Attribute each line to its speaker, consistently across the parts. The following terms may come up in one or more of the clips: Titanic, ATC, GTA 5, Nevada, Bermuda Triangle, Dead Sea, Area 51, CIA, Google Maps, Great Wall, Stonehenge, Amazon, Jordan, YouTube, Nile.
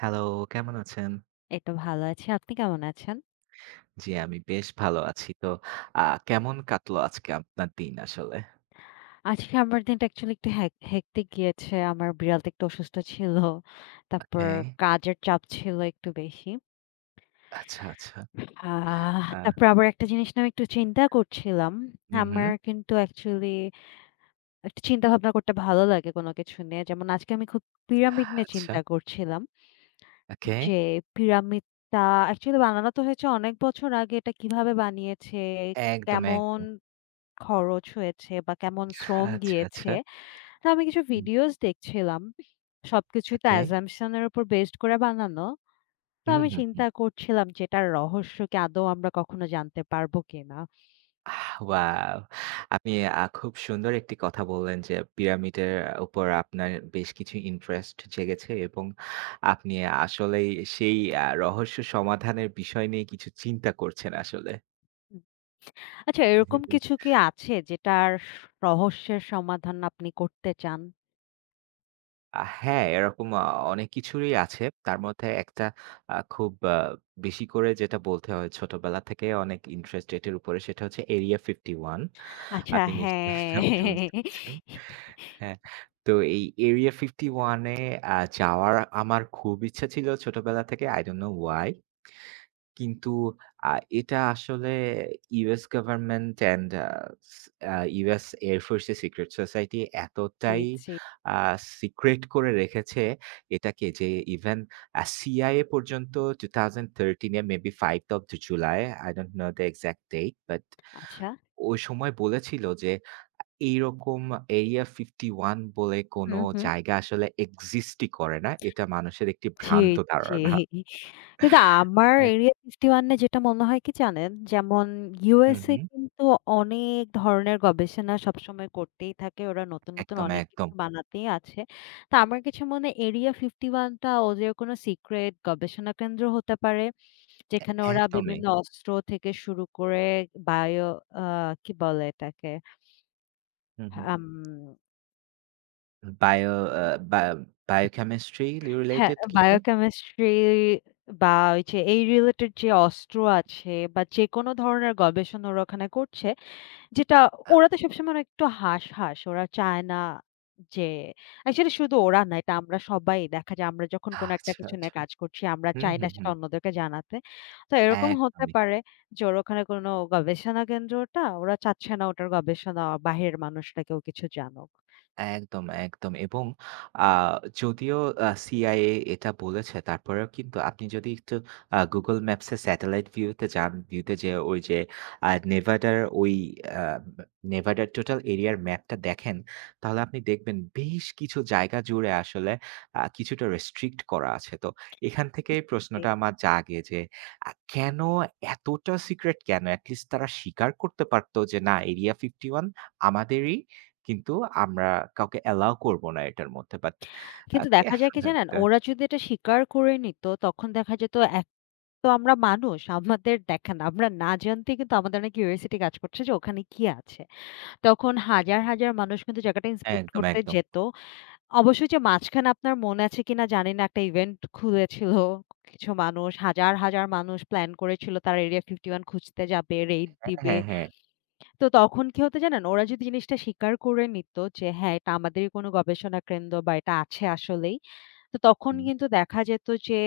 Speaker 1: Hello, কেমন আছেন?
Speaker 2: এই তো ভালো আছি। আপনি কেমন আছেন?
Speaker 1: জি, আমি বেশ ভালো আছি। তো আ কেমন কাটলো আজকে আপনার দিন আসলে?
Speaker 2: আজকে আমার দিনটা অ্যাকচুয়ালি একটু হেক্টিক গিয়েছে। আমার বিড়ালটা একটু অসুস্থ ছিল। তারপর
Speaker 1: ওকে।
Speaker 2: কাজের চাপ ছিল একটু বেশি।
Speaker 1: আচ্ছা, আচ্ছা। আ
Speaker 2: তারপর আবার একটা জিনিস নিয়ে আমি একটু চিন্তা করছিলাম।
Speaker 1: হুম, হুম।
Speaker 2: আমার কিন্তু অ্যাকচুয়ালি একটু চিন্তা ভাবনা করতে ভালো লাগে কোনো কিছু নিয়ে। যেমন আজকে আমি খুব পিরামিড নিয়ে
Speaker 1: আচ্ছা,
Speaker 2: চিন্তা করছিলাম।
Speaker 1: ওকে।
Speaker 2: যে পিরামিডটা অ্যাকচুয়ালি বানানো তো হয়েছে অনেক বছর আগে। এটা কিভাবে বানিয়েছে?
Speaker 1: একদম,
Speaker 2: কেমন
Speaker 1: একদম।
Speaker 2: খরচ হয়েছে বা কেমন শ্রম
Speaker 1: আচ্ছা, আচ্ছা।
Speaker 2: গিয়েছে? তো আমি কিছু
Speaker 1: হুম,
Speaker 2: ভিডিওস দেখছিলাম। সবকিছুই তো
Speaker 1: ওকে।
Speaker 2: assumption এর উপর বেসড করে বানানো। তো
Speaker 1: হুম,
Speaker 2: আমি
Speaker 1: হুম।
Speaker 2: চিন্তা করছিলাম যে এটার রহস্য কি আদৌ আমরা কখনো জানতে পারবো কিনা?
Speaker 1: ওয়াও! আপনি খুব সুন্দর একটি কথা বললেন যে পিরামিডের উপর আপনার বেশ কিছু ইন্টারেস্ট জেগেছে এবং আপনি আসলেই সেই রহস্য সমাধানের বিষয় নিয়ে কিছু চিন্তা করছেন আসলে।
Speaker 2: হুম। আচ্ছা এরকম কিছু কি আছে যেটার রহস্যের সমাধান আপনি করতে চান?
Speaker 1: হ্যাঁ, এরকম অনেক কিছুরই আছে। তার মধ্যে একটা খুব বেশি করে যেটা বলতে হয় ছোটবেলা থেকে অনেক ইন্টারেস্টেড এর উপরে সেটা হচ্ছে এরিয়া 51.
Speaker 2: আচ্ছা
Speaker 1: আপনি নিশ্চয়ই নাম
Speaker 2: হ্যাঁ।
Speaker 1: শুনছেন। হ্যাঁ, তো এই এরিয়া 51 এ যাওয়ার আমার খুব ইচ্ছা ছিল ছোটবেলা থেকে I don't know why, কিন্তু আ এটা আসলে US government and uh uh US Air Force এর সিক্রেট সোসাইটি
Speaker 2: জি,
Speaker 1: এতটাই
Speaker 2: জি।
Speaker 1: আ সিক্রেট করে রেখেছে এটাকে যে ইভেন সিআইএ পর্যন্ত 2013 এ maybe 5th of July, I don't know the exact date but
Speaker 2: আচ্ছা।
Speaker 1: ওই সময় বলেছিল যে এইরকম এরিয়া 51 বলে কোনো
Speaker 2: হুম, হুম।
Speaker 1: জায়গা আসলে এক্সিস্টই করে না। এটা মানুষের একটি
Speaker 2: জি,
Speaker 1: ভ্রান্ত
Speaker 2: জি।
Speaker 1: ধারণা।
Speaker 2: কিন্তু আমার
Speaker 1: এ
Speaker 2: এরিয়া 51 এ যেটা মনে হয় কি জানেন? যেমন
Speaker 1: হু, হু।
Speaker 2: USA কিন্তু অনেক ধরনের গবেষণা সবসময় করতেই থাকে। ওরা নতুন, নতুন
Speaker 1: একদম,
Speaker 2: অনেক কিছু
Speaker 1: একদম।
Speaker 2: বানাতেই আছে। তো আমার কিছু মনে হয় এরিয়া 51 টা ওদের কোনো সিক্রেট গবেষণা কেন্দ্র হতে পারে। যেখানে ওরা
Speaker 1: একদমই।
Speaker 2: বিভিন্ন অস্ত্র থেকে শুরু করে বায়ো আ কি বলে এটাকে?
Speaker 1: হুম, হুম।
Speaker 2: আম
Speaker 1: বায়ো আ বা বায়োকেমিস্ট্রি
Speaker 2: হ্যাঁ,
Speaker 1: রিলেটেড কিছু?
Speaker 2: বায়োকেমিস্ট্রি বা ওই যে এই রিলেটেড যে অস্ত্র আছে বা যেকোনো ধরনের গবেষণা ওরা ওখানে করছে, যেটা
Speaker 1: আ
Speaker 2: ওরা তো সবসময় অনেক একটু হাঁস-হাঁস। ওরা চায় না যে অ্যাকচুয়ালি শুধু ওরা না, এটা আমরা সবাই দেখা যায় আমরা যখন কোনো একটা
Speaker 1: আচ্ছা,
Speaker 2: কিছু নিয়ে
Speaker 1: আচ্ছা।
Speaker 2: কাজ করছি, আমরা
Speaker 1: হুম,
Speaker 2: চাই না
Speaker 1: হুম,
Speaker 2: সেটা
Speaker 1: হুম।
Speaker 2: অন্যদেরকে জানাতে। তো এরকম হতে
Speaker 1: একদমই।
Speaker 2: পারে যে ওর ওখানে কোনো গবেষণা কেন্দ্রটা, ওরা চাচ্ছে না ওটার গবেষণা বাহিরের মানুষরা কেউ কিছু জানুক।
Speaker 1: একদম, একদম এবং আ যদিও CIA এটা বলেছে তারপরেও কিন্তু আপনি যদি একটু Google Maps এ স্যাটেলাইট ভিউ তে যান, ভিউ তে যেয়ে ওই যে নেভাডার ওই আ নেভাডার টোটাল এরিয়ার ম্যাপটা দেখেন, তাহলে আপনি দেখবেন বেশ কিছু জায়গা জুড়ে আসলে কিছুটা রেস্ট্রিক্ট করা আছে। তো এখান থেকেই প্রশ্নটা আমার জাগে যে কেন এতটা সিক্রেট কেন? এটলিস্ট তারা স্বীকার করতে পারত যে না, এরিয়া 51 আমাদেরই। কিন্তু আমরা কাউকে অ্যালাও করব না এটার মধ্যে। বাট
Speaker 2: কিন্তু দেখা
Speaker 1: কেন
Speaker 2: যায় কি জানেন?
Speaker 1: এতটা,
Speaker 2: ওরা যদি এটা স্বীকার করে নিত, তখন দেখা যেত এক তো আমরা মানুষ, আমাদের দেখেন আমরা না জানতে কিন্তু আমাদের অনেক কিউরিওসিটি কাজ করছে যে ওখানে কি আছে? তখন হাজার, হাজার মানুষ কিন্তু জায়গাটা ইন্সপেক্ট
Speaker 1: একদম,
Speaker 2: করতে
Speaker 1: একদম।
Speaker 2: যেত। অবশ্যই যে মাঝখানে আপনার মনে আছে কিনা জানি না একটা ইভেন্ট খুলেছিল কিছু মানুষ, হাজার, হাজার মানুষ প্ল্যান করেছিল তারা এরিয়া 51 খুঁজতে যাবে, রেইড
Speaker 1: হ্যাঁ,
Speaker 2: দিবে।
Speaker 1: হ্যাঁ, হ্যাঁ।
Speaker 2: তো তখন কি হতো জানেন? ওরা যদি জিনিসটা স্বীকার করে নিত যে হ্যাঁ, এটা আমাদেরই কোনো গবেষণা কেন্দ্র বা এটা আছে আসলেই। তো তখন
Speaker 1: হুম।
Speaker 2: কিন্তু দেখা যেত যে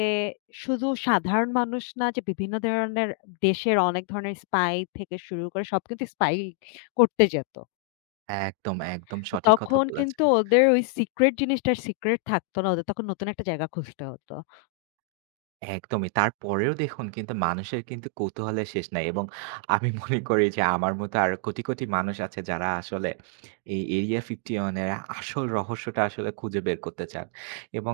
Speaker 2: শুধু সাধারণ মানুষ না যে বিভিন্ন ধরনের দেশের অনেক ধরনের স্পাই থেকে শুরু করে সব কিন্তু স্পাই করতে যেত।
Speaker 1: একদম, একদম
Speaker 2: তো
Speaker 1: সঠিক কথা
Speaker 2: তখন কিন্তু
Speaker 1: বলেছেন।
Speaker 2: ওদের ওই সিক্রেট জিনিসটার সিক্রেট থাকতো না। ওদের তখন নতুন একটা জায়গা খুঁজতে হতো।
Speaker 1: একদমই। তারপরেও দেখুন কিন্তু মানুষের কিন্তু কৌতূহলের শেষ নাই, এবং আমি মনে করি যে আমার মতো আরো কোটি, কোটি মানুষ আছে যারা আসলে এই এরিয়া 51 এর আসল রহস্যটা আসলে খুঁজে বের করতে চান। এবং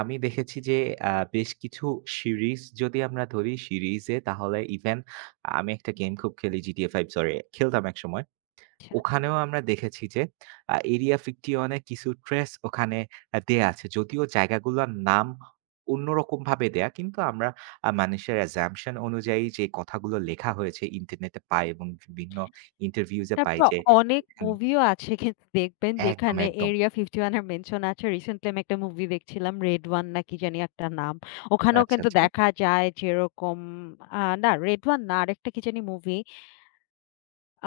Speaker 1: আমি দেখেছি যে বেশ কিছু সিরিজ যদি আমরা ধরি সিরিজে, তাহলে ইভেন আমি একটা গেম খুব খেলি GTA 5, সরি খেলতাম একসময়।
Speaker 2: আচ্ছা।
Speaker 1: ওখানেও আমরা দেখেছি যে এরিয়া 51 এ কিছু ট্রেস ওখানে দেয়া আছে। যদিও জায়গাগুলোর নাম অন্যরকমভাবে দেয়া। কিন্তু আমরা মানুষের assumption অনুযায়ী যে কথাগুলো লেখা হয়েছে, ইন্টারনেটে পাই এবং বিভিন্ন ইন্টারভিউজ এ পাই
Speaker 2: তারপর
Speaker 1: যে
Speaker 2: অনেক
Speaker 1: হুম,
Speaker 2: মুভিও আছে কিন্তু দেখবেন
Speaker 1: একদম,
Speaker 2: যেখানে
Speaker 1: একদম।
Speaker 2: এরিয়া 51 এর মেনশন আছে। রিসেন্টলি আমি একটা মুভি দেখছিলাম 'রেড ওয়ান' না কি জানি একটা নাম। ওখানেও
Speaker 1: আচ্ছা,
Speaker 2: কিন্তু
Speaker 1: আচ্ছা।
Speaker 2: দেখা যায় যেরকম আ না 'রেড ওয়ান' না আরেকটা কি জানি movie. Uh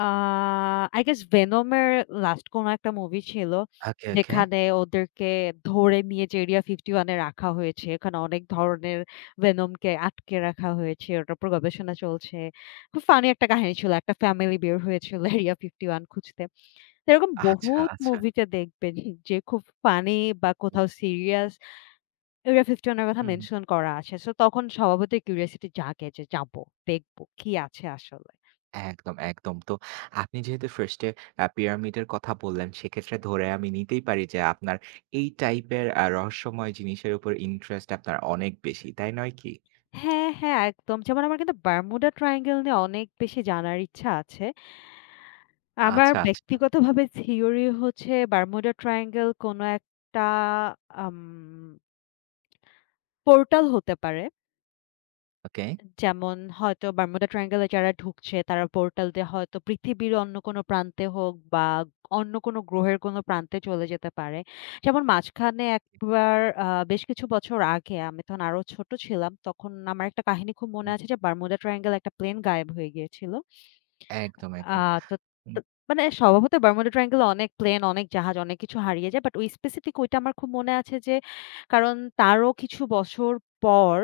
Speaker 2: I guess 'Venom' এর লাস্ট কোনো একটা মুভি ছিল।
Speaker 1: ওকে, ওকে।
Speaker 2: যেখানে ওদেরকে ধরে নিয়ে যে এরিয়া 51 এ রাখা হয়েছে। এখানে অনেক ধরনের 'ভেনম' কে আটকে রাখা হয়েছে। ওটার উপর গবেষণা চলছে। খুব ফানি একটা কাহিনী ছিল। একটা ফ্যামিলি বের হয়েছিল এরিয়া 51 খুঁজতে। সেরকম
Speaker 1: আচ্ছা,
Speaker 2: বহুত
Speaker 1: আচ্ছা।
Speaker 2: মুভিতে দেখবেন যে খুব ফানি বা কোথাও সিরিয়াস এরিয়া 51 এর কথা
Speaker 1: হুম।
Speaker 2: মেনশন করা আছে। সো তখন স্বভাবতই কিউরিওসিটি জাগে যে যাবো, দেখবো কি আছে আসলে।
Speaker 1: একদম, একদম। তো আপনি যেহেতু 1st এ পিরামিডের কথা বললেন, সেক্ষেত্রে ধরে আমি নিতেই পারি যে আপনার এই টাইপের রহস্যময় জিনিসের উপর ইন্টারেস্ট আপনার অনেক বেশি। তাই নয় কি?
Speaker 2: হ্যাঁ, হ্যাঁ, একদম। যেমন আমার কিন্তু বারমুডা ট্রায়াঙ্গেল নিয়ে অনেক বেশি জানার ইচ্ছা আছে। আমার
Speaker 1: আচ্ছা, আচ্ছা।
Speaker 2: ব্যক্তিগতভাবে থিওরি হচ্ছে বারমুডা ট্রায়াঙ্গেল কোনো একটা আম পোর্টাল হতে পারে।
Speaker 1: ওকে।
Speaker 2: যেমন হয়তো বারমুডা ট্রায়াঙ্গল এ যারা ঢুকছে তারা পোর্টাল দিয়ে হয়তো পৃথিবীর অন্য কোনো প্রান্তে হোক বা অন্য কোনো গ্রহের কোনো প্রান্তে চলে যেতে পারে। যেমন মাঝখানে একবার বেশ কিছু বছর আগে আমি তখন আরো ছোট ছিলাম। তখন আমার একটা কাহিনী খুব মনে
Speaker 1: হুম,
Speaker 2: আছে যে বারমুডা ট্রায়াঙ্গল এ একটা প্লেন গায়েব হয়ে গিয়েছিল।
Speaker 1: একদম, একদম।
Speaker 2: আচ্ছা। তো
Speaker 1: হুম,
Speaker 2: তো- মানে স্বভাবত বারমুডা ট্রায়াঙ্গলে অনেক প্লেন, অনেক জাহাজ, অনেক কিছু হারিয়ে যায়। বাট ওই স্পেসিফিক ওইটা আমার খুব মনে আছে যে কারণ তারও কিছু বছর পর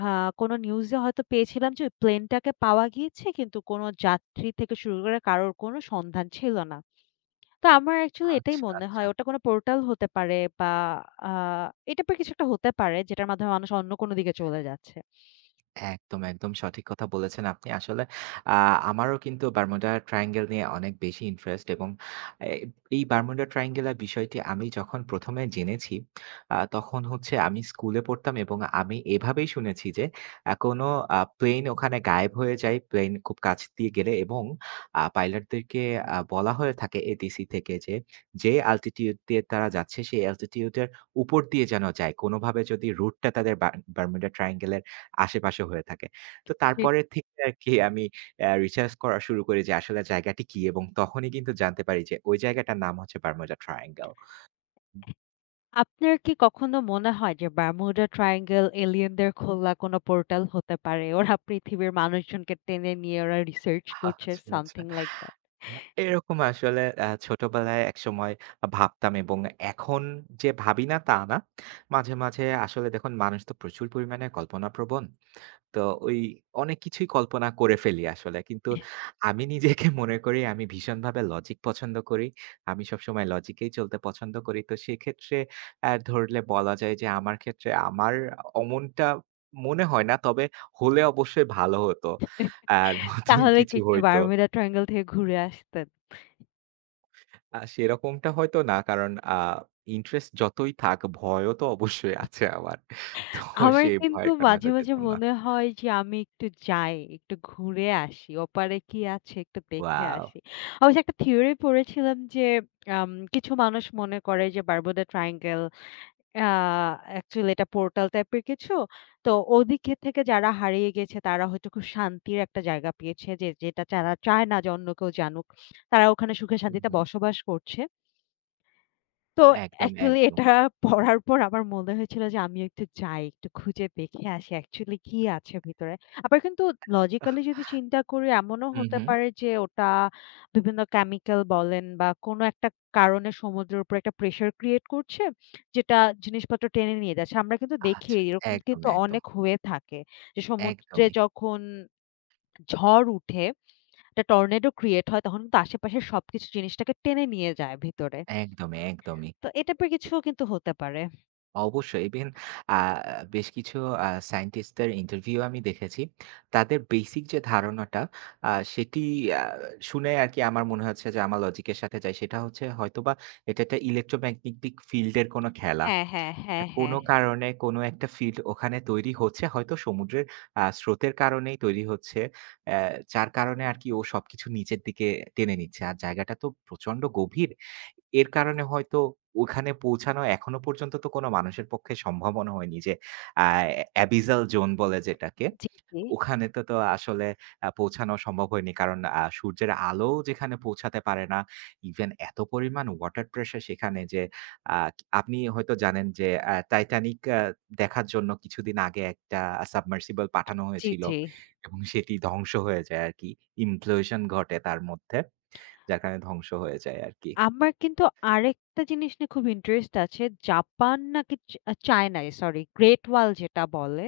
Speaker 2: আ কোন নিউজে হয়তো পেয়েছিলাম যে ওই প্লেনটাকে পাওয়া গিয়েছে কিন্তু কোন যাত্রী থেকে শুরু করে কারোর কোন সন্ধান ছিল না। তো আমার অ্যাকচুয়ালি এটাই
Speaker 1: আচ্ছা,
Speaker 2: মনে
Speaker 1: আচ্ছা।
Speaker 2: হয় ওটা কোন পোর্টাল হতে পারে বা আ এই টাইপের কিছু একটা হতে পারে যেটার মাধ্যমে মানুষ অন্য কোন দিকে চলে যাচ্ছে।
Speaker 1: একদম, একদম সঠিক কথা বলেছেন আপনি। আসলে আ আমারও কিন্তু বারমুডা ট্রায়াঙ্গল নিয়ে অনেক বেশি ইন্টারেস্ট, এবং এ এই বারমুডা ট্রায়াঙ্গলের বিষয়টি আমি যখন ১ম এ জেনেছি, তখন হচ্ছে আমি স্কুলে পড়তাম এবং আমি এভাবেই শুনেছি যে কোনো প্লেন ওখানে গায়েব হয়ে যায়, প্লেন খুব কাছ দিয়ে গেলে, এবং পাইলটদেরকে বলা হয়ে থাকে এটিসি থেকে যে, যে অ্যালটিটিউড দিয়ে তারা যাচ্ছে সেই অ্যালটিটিউড এর উপর দিয়ে যেন যায়, কোনোভাবে যদি রুটটা তাদের বারমুডা ট্রায়াঙ্গল আশেপাশে হয়ে থাকে। তো তারপরের থেকে আরকি আমি রিসার্চ করা শুরু করি যে আসলে জায়গাটি কি, এবং তখনই কিন্তু জানতে পারি যে ওই জায়গাটার নাম হচ্ছে বারমুডা ট্রায়াঙ্গল।
Speaker 2: আপনার কি কখনো মনে হয় যে বারমুডা ট্রায়াঙ্গল এলিয়েনদের খোলা কোনো পোর্টাল হতে পারে? ওরা পৃথিবীর মানুষজনকে টেনে নিয়ে ওরা রিসার্চ করছে
Speaker 1: আচ্ছা, আচ্ছা।
Speaker 2: something like that.
Speaker 1: এরকম আসলে ছোটবেলায় একসময় ভাবতাম, এবং এখন যে ভাবি না তা না। মাঝে, মাঝে আসলে দেখুন মানুষ তো প্রচুর পরিমাণে কল্পনাপ্রবণ। তো ওই অনেক কিছুই কল্পনা করে ফেলি আসলে। কিন্তু আমি নিজেকে মনে করি আমি ভীষণভাবে লজিক পছন্দ করি। আমি সবসময় লজিকেই চলতে পছন্দ করি। তো সেক্ষেত্রে ধরলে বলা যায় যে আমার ক্ষেত্রে আমার অমনটা মনে হয় না। তবে হলে অবশ্যই ভালো হতো। অ্যা নতুন
Speaker 2: তাহলে কি
Speaker 1: কিছু
Speaker 2: একটু
Speaker 1: হইতো।
Speaker 2: বারমুডা ট্রায়াঙ্গল থেকে ঘুরে আসতেন?
Speaker 1: সেরকমটা হয়তো না। কারণ ইন্টারেস্ট যতই থাক, ভয়ও তো অবশ্যই আছে আমার। তো
Speaker 2: আমার
Speaker 1: সেই
Speaker 2: কিন্তু
Speaker 1: ভয়ের কারণে
Speaker 2: মাঝে,
Speaker 1: হয়তো
Speaker 2: মাঝে
Speaker 1: যেতাম না।
Speaker 2: মনে হয় যে আমি একটু যাই, একটু ঘুরে আসি। ওপারে কি আছে একটু দেখে
Speaker 1: ওয়াও!
Speaker 2: আসি। অবশ্য একটা থিওরি পড়েছিলাম যে কিছু মানুষ মনে করে যে বারমুডা ট্রায়াঙ্গল আ অ্যাকচুয়ালি এটা পোর্টাল টাইপের কিছু। তো ওদিকে থেকে যারা হারিয়ে গেছে তারা হয়তো খুব শান্তির একটা জায়গা পেয়েছে যে যেটা তারা চায় না যে অন্য কেউ জানুক। তারা ওখানে সুখে
Speaker 1: হু,
Speaker 2: শান্তিতে
Speaker 1: হু।
Speaker 2: বসবাস করছে। তো
Speaker 1: একদম,
Speaker 2: অ্যাকচুয়ালি
Speaker 1: একদম।
Speaker 2: এটা পড়ার পর আমার মনে হয়েছিল যে আমিও একটু যাই, একটু খুঁজে দেখে আসি অ্যাকচুয়ালি কি আছে ভিতরে। আবার কিন্তু লজিক্যালি যদি চিন্তা করি এমনও
Speaker 1: হুম,
Speaker 2: হতে
Speaker 1: হুম।
Speaker 2: পারে যে ওটা বিভিন্ন কেমিক্যাল বলেন বা কোনো একটা কারণে সমুদ্রের উপর একটা প্রেশার ক্রিয়েট করছে, যেটা জিনিসপত্র টেনে নিয়ে যাচ্ছে। আমরা কিন্তু দেখি
Speaker 1: আচ্ছা।
Speaker 2: এরকম কিন্তু
Speaker 1: একদমই, একদম।
Speaker 2: অনেক হয়ে থাকে। যে সমুদ্রে
Speaker 1: একদমই,
Speaker 2: যখন ঝড় উঠে, একটা টর্নেডো ক্রিয়েট হয় তখন কিন্তু আশেপাশের সবকিছু জিনিসটাকে টেনে নিয়ে যায় ভিতরে।
Speaker 1: একদমই, একদমই।
Speaker 2: তো এটা পর কিছুও কিন্তু হতে পারে।
Speaker 1: অবশ্যই ইভেন আ বেশ কিছু সায়েন্টিস্টদের ইন্টারভিউ আমি দেখেছি। তাদের বেসিক যে ধারণাটা সেটি আ শুনে আরকি আমার মনে হচ্ছে যে আমার লজিক এর সাথে যায়। সেটা হচ্ছে হয়তোবা এটা একটা ইলেক্ট্রোম্যাগনেটিক ফিল্ড এর কোন খেলা।
Speaker 2: হ্যাঁ, হ্যাঁ, হ্যাঁ,
Speaker 1: কোনো
Speaker 2: হ্যাঁ।
Speaker 1: কারণে কোনো একটা ফিল্ড ওখানে তৈরি হচ্ছে। হয়তো সমুদ্রের স্রোতের কারণেই তৈরি হচ্ছে। অ্যা যার কারণে আরকি ও সবকিছু নিচের দিকে টেনে নিচ্ছে। আর জায়গাটা তো প্রচন্ড গভীর। এর কারণে হয়তো ওখানে পৌঁছানো এখনো পর্যন্ত তো কোনো মানুষের পক্ষে সম্ভাবনা হয়নি যে আ অ্যাবিসাল জোন বলে যেটাকে।
Speaker 2: জি, জি,
Speaker 1: ওখানে তো আসলে পৌঁছানো সম্ভব হয়নি। কারণ সূর্যের আলো যেখানে পৌঁছাতে পারে না, ইভেন এত পরিমাণ ওয়াটার প্রেশার সেখানে যে আ আপনি হয়তো জানেন যে 'টাইটানিক' দেখার জন্য কিছুদিন আগে একটা সাবমার্সিবল পাঠানো
Speaker 2: জি,
Speaker 1: হয়েছিল,
Speaker 2: জি।
Speaker 1: এবং সেটি ধ্বংস হয়ে যায় আরকি। Implosion ঘটে তার মধ্যে। যার কারণে ধ্বংস হয়ে যায় আরকি।
Speaker 2: আমার কিন্তু আরেকটা জিনিস নিয়ে খুব ইন্টারেস্ট আছে। জাপান নাকি চায়নায় সরি গ্রেট ওয়াল যেটা বলে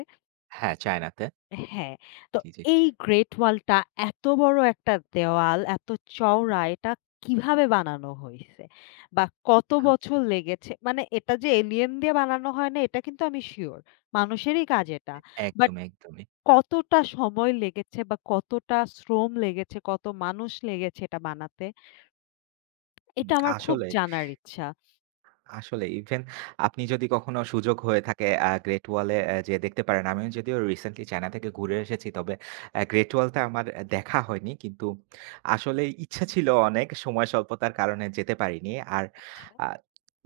Speaker 1: হ্যাঁ, চায়নাতে।
Speaker 2: হ্যাঁ, তো
Speaker 1: জি, জি।
Speaker 2: এই গ্রেট ওয়ালটা এত বড় একটা দেওয়াল, এত চওড়া এটা কিভাবে বানানো হইছে? বা কত
Speaker 1: আচ্ছা।
Speaker 2: বছর লেগেছে? মানে এটা যে এলিয়েন দিয়ে বানানো হয় না এটা কিন্তু আমি সিউর। মানুষেরই কাজ এটা। বাট
Speaker 1: একদমই, একদমই।
Speaker 2: কতটা সময় লেগেছে বা কতটা শ্রম লেগেছে, কত মানুষ লেগেছে এটা বানাতে?
Speaker 1: হুম,
Speaker 2: এটা আমার খুব
Speaker 1: আসলে
Speaker 2: জানার ইচ্ছা।
Speaker 1: আসলে ইভেন আপনি যদি কখনো সুযোগ হয়ে থাকে, গ্রেট ওয়ালে যেয়ে দেখতে পারেন। আমিও যদিও রিসেন্টলি চায়না থেকে ঘুরে এসেছি। তবে গ্রেট ওয়ালটা আমার দেখা হয়নি। কিন্তু আসলে ইচ্ছা ছিল অনেক, সময় স্বল্পতার কারণে যেতে পারিনি। আর
Speaker 2: আচ্ছা।
Speaker 1: আ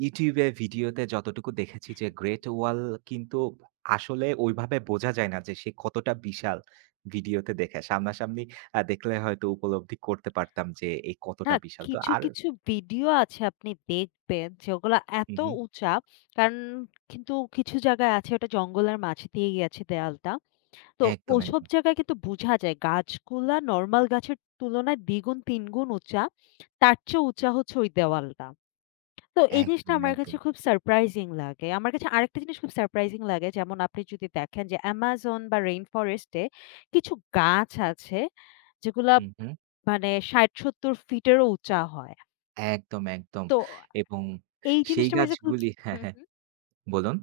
Speaker 1: YouTube এ ভিডিওতে যতটুকু দেখেছি যে গ্রেট ওয়াল কিন্তু আসলে ওইভাবে বোঝা যায় না যে সে কতটা বিশাল ভিডিওতে দেখে। সামনাসামনি দেখলে হয়তো উপলব্ধি করতে পারতাম যে এ
Speaker 2: না,
Speaker 1: কতটা বিশাল। তো আর
Speaker 2: কিছু ভিডিও আছে আপনি দেখবেন যেগুলা
Speaker 1: হু,
Speaker 2: এত
Speaker 1: হু।
Speaker 2: উঁচা কারণ কিন্তু কিছু জায়গায় আছে ওটা জঙ্গলের মাঝ দিয়ে গেছে দেয়ালটা। তো
Speaker 1: একদম,
Speaker 2: ওসব
Speaker 1: একদম।
Speaker 2: জায়গায় কিন্তু বুঝা যায় গাছগুলা নরমাল গাছের তুলনায় দ্বিগুণ, তিনগুণ উঁচা। তার চেয়ে উঁচা হচ্ছে ওই দেওয়ালটা। তো এই জিনিসটা
Speaker 1: একদম,
Speaker 2: আমার কাছে
Speaker 1: একদম।
Speaker 2: খুব সারপ্রাইজিং লাগে। আমার কাছে আরেকটা জিনিস খুব সারপ্রাইজিং লাগে। যেমন আপনি যদি দেখেন যে Amazon বা রেইন ফরেস্ট এ কিছু গাছ আছে যেগুলা
Speaker 1: হুম, হুম।
Speaker 2: মানে ৬০-৭০ ফিটেরও উঁচা হয়।
Speaker 1: একদম, একদম।
Speaker 2: তো
Speaker 1: এবং
Speaker 2: এই
Speaker 1: সেই
Speaker 2: জিনিসটা আমার কাছে খুব
Speaker 1: গাছগুলি, হ্যাঁ,
Speaker 2: হুম,
Speaker 1: হ্যাঁ,
Speaker 2: হুম।
Speaker 1: বলুন।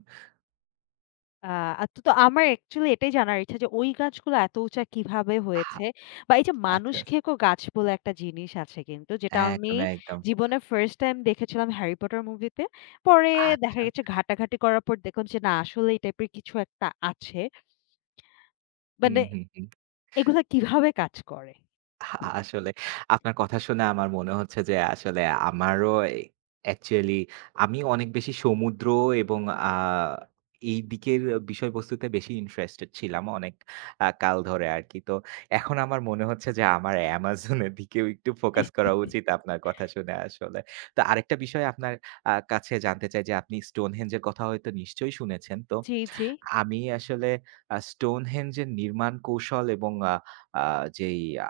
Speaker 2: আহ তো আমার অ্যাকচুয়ালি এটাই জানার ইচ্ছা যে ওই গাছগুলো এত উঁচা কিভাবে
Speaker 1: আহা!
Speaker 2: হয়েছে? বা এই যে মানুষ
Speaker 1: আচ্ছা, আচ্ছা।
Speaker 2: খেকো গাছ বলে একটা জিনিস আছে কিন্তু যেটা আমি
Speaker 1: একদম, একদম।
Speaker 2: জীবনে ফার্স্ট টাইম দেখেছিলাম 'হ্যারি পটার' মুভিতে। পরে দেখা
Speaker 1: আচ্ছা।
Speaker 2: গেছে ঘাটাঘাটি করার পর দেখলাম যে না আসলে এই টাইপের কিছু একটা আছে।
Speaker 1: হুম,
Speaker 2: মানে
Speaker 1: হুম, হুম।
Speaker 2: এগুলা কিভাবে কাজ করে?
Speaker 1: আ আসলে আপনার কথা শুনে আমার মনে হচ্ছে যে আসলে আমারও অ্যাকচুয়ালি আমি অনেক বেশি সমুদ্র এবং আ এই দিকের বিষয়বস্তুতে বেশি ইন্টারেস্টেড ছিলাম অনেক কাল ধরে আরকি। তো এখন আমার মনে হচ্ছে যে আমার Amazon এর দিকেও একটু ফোকাস করা উচিত আপনার কথা শুনে আসলে। তো আরেকটা বিষয় আপনার কাছে জানতে চাই যে আপনি Stonehenge এর কথা হয়তো নিশ্চয়ই শুনেছেন। তো
Speaker 2: জি, জি।
Speaker 1: আমি আসলে Stonehenge এর নির্মাণ কৌশল এবং আ আ যেই আ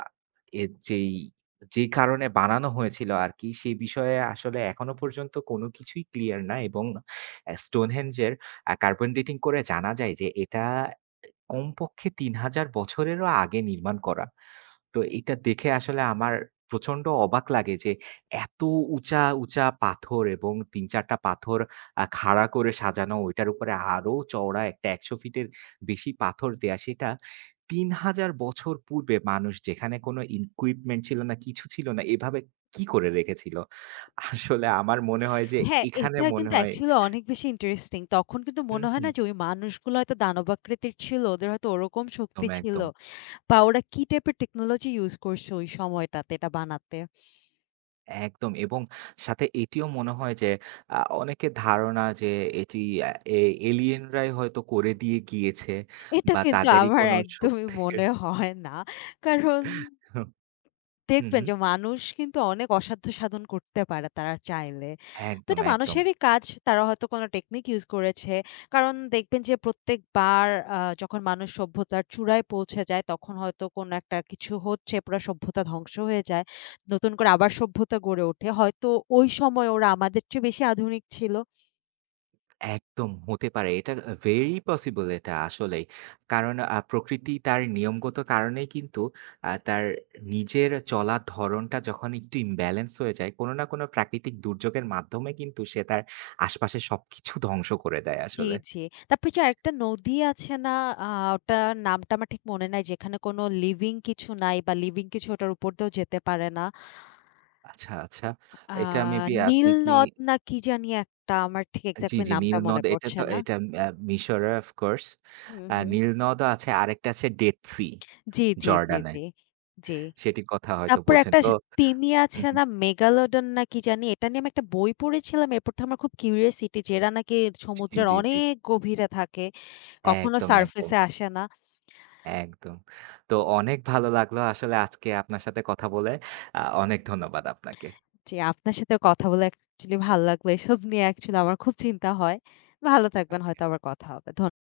Speaker 1: এর যেই যেই কারণে বানানো হয়েছিল আরকি, সেই বিষয়ে আসলে এখনো পর্যন্ত কোনো কিছুই ক্লিয়ার না, এবং Stonehenge এর কার্বন ডেটিং করে জানা যায় যে এটা কমপক্ষে ৩,০০০ বছরেরও আগে নির্মাণ করা। তো এটা দেখে আসলে আমার প্রচন্ড অবাক লাগে যে এত উঁচা, উঁচা পাথর, এবং ৩-৪ টা পাথর খাড়া করে সাজানো, ওইটার উপরে আরো চওড়া একটা ১০০ ফিটের বেশি পাথর দেয়া। সেটা ৩,০০০ বছর পূর্বে মানুষ, যেখানে কোনো ইকুইপমেন্ট ছিল না, কিছু ছিল না, এভাবে কি করে রেখেছিল? আসলে আমার মনে হয় যে
Speaker 2: হ্যাঁ,
Speaker 1: এখানে
Speaker 2: এটা
Speaker 1: মনে
Speaker 2: কিন্তু
Speaker 1: হয়,
Speaker 2: অ্যাকচুয়ালি অনেক বেশি ইন্টারেস্টিং। তখন কিন্তু
Speaker 1: হুম,
Speaker 2: মনে হয়
Speaker 1: হুম।
Speaker 2: না যে ওই মানুষগুলো হয়তো দানবাকৃতির ছিল। ওদের হয়তো ওরকম
Speaker 1: একদম,
Speaker 2: শক্তি ছিল
Speaker 1: একদম।
Speaker 2: বা ওরা কি টাইপের টেকনোলজি ইউজ করছে ওই সময়টাতে এটা বানাতে।
Speaker 1: একদম, এবং সাথে এটিও মনে হয় যে আ অনেকের ধারণা যে এটি আ এ এলিয়েনরাই হয়তো করে দিয়ে গিয়েছে
Speaker 2: এটা
Speaker 1: বা
Speaker 2: কিন্তু
Speaker 1: তাদেরই
Speaker 2: আমার
Speaker 1: কোনো
Speaker 2: একদমই
Speaker 1: শক্তির,
Speaker 2: মনে হয় না। কারণ
Speaker 1: হুম,
Speaker 2: দেখবেন
Speaker 1: হুম।
Speaker 2: যে মানুষ কিন্তু অনেক অসাধ্য সাধন করতে পারে তারা চাইলে। তো
Speaker 1: একদম,
Speaker 2: এটা
Speaker 1: একদম,
Speaker 2: মানুষেরই কাজ। তারা হয়তো কোনো টেকনিক ইউস করেছে। কারণ দেখবেন যে প্রত্যেকবার যখন মানুষ সভ্যতার চূড়ায় পৌঁছে যায় তখন হয়তো কোনো একটা কিছু হচ্ছে, পুরা সভ্যতা ধ্বংস হয়ে যায়। নতুন করে আবার সভ্যতা গড়ে ওঠে। হয়তো ওই সময় ওরা আমাদের চেয়ে বেশি আধুনিক ছিল।
Speaker 1: একদম হতে পারে। এটা ভেরি পসিবল এটা আসলেই। কারণ প্রকৃতি তার নিয়মগত কারণেই কিন্তু তার নিজের চলার ধরনটা যখন একটু ইমব্যালেন্স হয়ে যায়, কোনো না কোনো প্রাকৃতিক দুর্যোগের মাধ্যমে কিন্তু সে তার আশপাশের সবকিছু ধ্বংস করে দেয়
Speaker 2: জি,
Speaker 1: আসলে।
Speaker 2: জি। তারপরে যে আরেকটা নদী আছে না? আ ওটার নামটা আমার ঠিক মনে নাই। যেখানে কোনো লিভিং কিছু নাই বা লিভিং কিছু ওটার উপর দিয়েও যেতে পারে না।
Speaker 1: আচ্ছা, আচ্ছা।
Speaker 2: আ
Speaker 1: এটা মেবি
Speaker 2: নীল
Speaker 1: আপনি কি,
Speaker 2: নদ না কি জানি একটা আমার ঠিক
Speaker 1: জি,
Speaker 2: এক্সাক্টলি
Speaker 1: জি,
Speaker 2: নামটা
Speaker 1: নীলনদ,
Speaker 2: মনে
Speaker 1: এটা
Speaker 2: পড়ছে
Speaker 1: তো
Speaker 2: না।
Speaker 1: আ মিশরে, অফ কোর্স।
Speaker 2: হুম, হুম।
Speaker 1: নীলনদও আছে, আরেকটা আছে ডেড সি
Speaker 2: জি, জি, জি,
Speaker 1: জর্ডানে।
Speaker 2: জি, জি।
Speaker 1: সেটির কথা হয়তো
Speaker 2: তারপরে
Speaker 1: বলছেন।
Speaker 2: একটা
Speaker 1: তো
Speaker 2: স তিমি
Speaker 1: হুম,
Speaker 2: আছে
Speaker 1: হুম।
Speaker 2: না মেগালোডন না কি জানি এটা নিয়ে আমি একটা বই পড়েছিলাম। এরপর থেকে আমার খুব কিউরিওসিটি যে এরা নাকি
Speaker 1: জি,
Speaker 2: সমুদ্রের
Speaker 1: জি, জি।
Speaker 2: অনেক গভীরে থাকে। কখনো
Speaker 1: একদম,
Speaker 2: সারফেস
Speaker 1: একদম,
Speaker 2: এ আসে না।
Speaker 1: একদম। তো অনেক ভালো লাগলো আসলে আজকে আপনার সাথে কথা বলে। অনেক ধন্যবাদ আপনাকে।
Speaker 2: জি, আপনার সাথে কথা বলে অ্যাকচুয়ালি ভালো লাগলো। এসব নিয়ে অ্যাকচুয়ালি আমার খুব চিন্তা হয়। ভালো থাকবেন হয়তো আবার কথা হবে। ধন্য